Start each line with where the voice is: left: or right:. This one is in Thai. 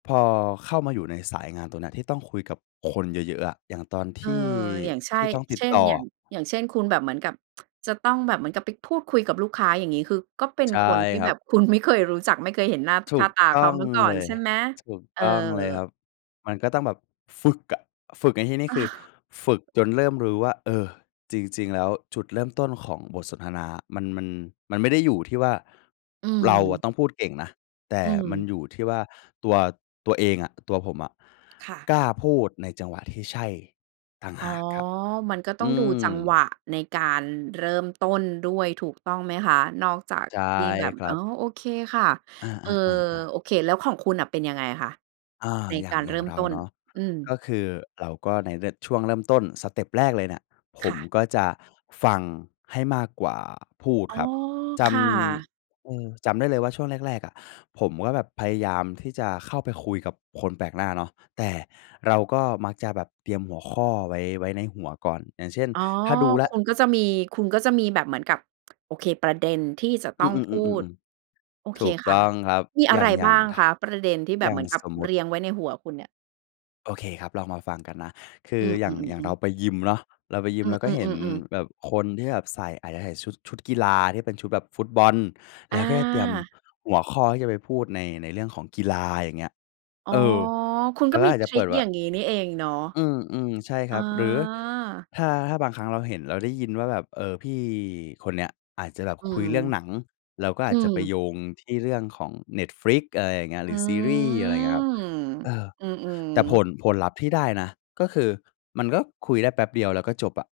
left: พอเข้ามาอยู่ในสายงานตรงเนี้ย ที่ต้องคุยกับคนเยอะ ๆ อะ อย่างตอน
right: เ
left: ท
right: ออ
left: ี่
right: อย่างใช
left: ท
right: ่
left: ี่ต้องติ
right: เช
left: ด
right: ่
left: ต
right: น
left: ่
right: อย่า
left: อ
right: ง อย่างเช่น คุณแบบเหมือนกับจะต้องแบบเหมือนกับไปพูดคุยกับลูกค้าอย่างงี้ คือก็เป็น
left: ใช่
right: คนที่
left: คร
right: แ
left: ั
right: บ
left: บ
right: บคุณไม่เคยรู้จัก ไม่เคยเห็นหน้า
left: ถ
right: ค
left: ู
right: ่า
left: ก
right: ตา
left: ต
right: เข
left: ้
right: า
left: อง
right: มาก่อ
left: เล
right: น
left: ย
right: ใช่ไหม?
left: ถูก
right: เออ
left: ต้องเลยครับ มันก็ต้องแบบฝึกอะ ฝึกในที่นี้ คือฝึกจนเริ่มรู้ว่า เออ จริง ๆ แล้วจุดเริ่มต้นของบทสนทนามัน มัน มันไม่ได้อยู่ที่ว่า
right: อื
left: เราอะ
right: ม
left: ต้องพูดเก่งนะ แต่
right: อื
left: มัน
right: ม
left: อยู่ที่ว่า ตัว ตัวเองอะ ตัวผมอะ
right: ค่ะ
left: กล้าพูดในจังหวะที่ใช่ต่าง
right: อ
left: ห
right: ๋อ
left: ากครับ
right: มันก็ต้อ
left: อ
right: ง
left: ื
right: ดูจังหว
left: ม
right: ะในการเริ่มต้นด้วยถูกต้องไหมคะ? นอกจาก
left: ใช่
right: ที่แบบ
left: คร
right: อ
left: ั
right: ๋อ
left: บ
right: โอเคค่ะ
left: อ
right: เอ่อ
left: า ๆ
right: โ
left: ๆ ๆ
right: อเค แล้วของคุณน่ะเป็นยังไงคะ?
left: อา
right: ใน
left: อย่
right: ก
left: าง
right: าร
left: อ
right: เ
left: ย
right: ร
left: ่
right: ิ
left: า
right: ่
left: ง
right: ม
left: เรา
right: ต้น?
left: เนาะ
right: อื
left: ก
right: ม
left: ็คือเราก็ในเริด ช่วงเริ่มต้นสเต็ปแรกเลยเนี่ย ผ
right: ค
left: ม
right: ่ะ
left: ก็จะฟังให้มากกว่าพูด
right: อ๋อ
left: ครับ จ
right: ค่ะ
left: ำ เออ จำได้เลยว่า ช่วงแรก ๆ อะผมก็แบบพยายามที่จะเข้าไปคุยกับคนแปลกหน้าเนาะ แต่เราก็มักจะแบบเตรียมหัวข้อไว้ ไว้ในหัวก่อน อย่างเช่น
right: อ๋อ
left: ถ้าดูแล้
right: ค
left: ว
right: ุณก็จะมี คุณก็จะมีแบบเหมือนกับ โอเค ประเด็นที่จะ
left: อ
right: ต
left: ื
right: ้อ
left: อ
right: งพูด
left: ๆ ๆ ๆ
right: โอ
left: ๆ
right: เ
left: ถ
right: ค
left: ูก
right: ค
left: ต้
right: ่ะ
left: องครับ
right: มีอ
left: อย
right: ะ
left: ่
right: ไ
left: า
right: ร
left: ง อย่
right: บ
left: า
right: ้า
left: ง
right: ง
left: ถ
right: คะ? ประเด็นที่แบ
left: อย่
right: บ
left: า
right: เห
left: ง
right: มือนกับ
left: สมม
right: เ
left: ต
right: ร
left: ิ
right: ียงไว้ในหัวคุณเนี่ย?
left: โอเคครับ ลองมาฟังกันนะ คื
right: อ
left: อ
right: ื
left: อย่าง อย่าง
right: อ
left: เร
right: ๆ ๆ
left: า
right: ๆ
left: ไปยิมเนาะ เราไปยิ
right: อื
left: มเราก็เห็น
right: อ ๆ ๆ ๆ
left: แบบคนที่แบบใส่ อาจจะใส่ชุด ชุดกีฬาที่เป็นชุดแบบฟุตบอล แล้วก็จะเตรียม
right: อา
left: หัวข้อที่จะไปพูดใน ในเรื่องของกีฬาอย่างเงี้ย
right: อ๋อ
left: เออ
right: คุณ
left: เรา
right: ก็
left: ก็
right: มี
left: อาจ
right: ท
left: จะ
right: ร
left: เ
right: ิ
left: ปิ
right: ก
left: ดแบบ
right: อ
left: ว
right: ย
left: ่
right: ่
left: า
right: างงี้นี่เองเนาะ
left: อืม ๆ ใช่
right: อ
left: ค
right: ๋
left: ร
right: อ
left: ับ หรือถ้า ถ้าบางครั้งเราเห็นเราได้ยินว่าแบบ เอ่อ พี่คนเนี้ยอาจจะแบบ
right: อื
left: คุย
right: ม
left: เรื่องหนัง เราก็
right: อ
left: อ
right: ื
left: าจจะ
right: ม
left: ไปโยงที่เรื่องของ Netflix อะไรอย่างเงี้ย ห
right: อื
left: รือซีรีย์อะไรอย่างเงี้ยครับ เอ
right: ม
left: อ
right: อืม
left: แต่ผ
right: ๆ
left: ล ผลลัพธ์ที่ได้นะ ก็คือมันก็คุยได้แป๊บเดียว แล้วก็จบอะ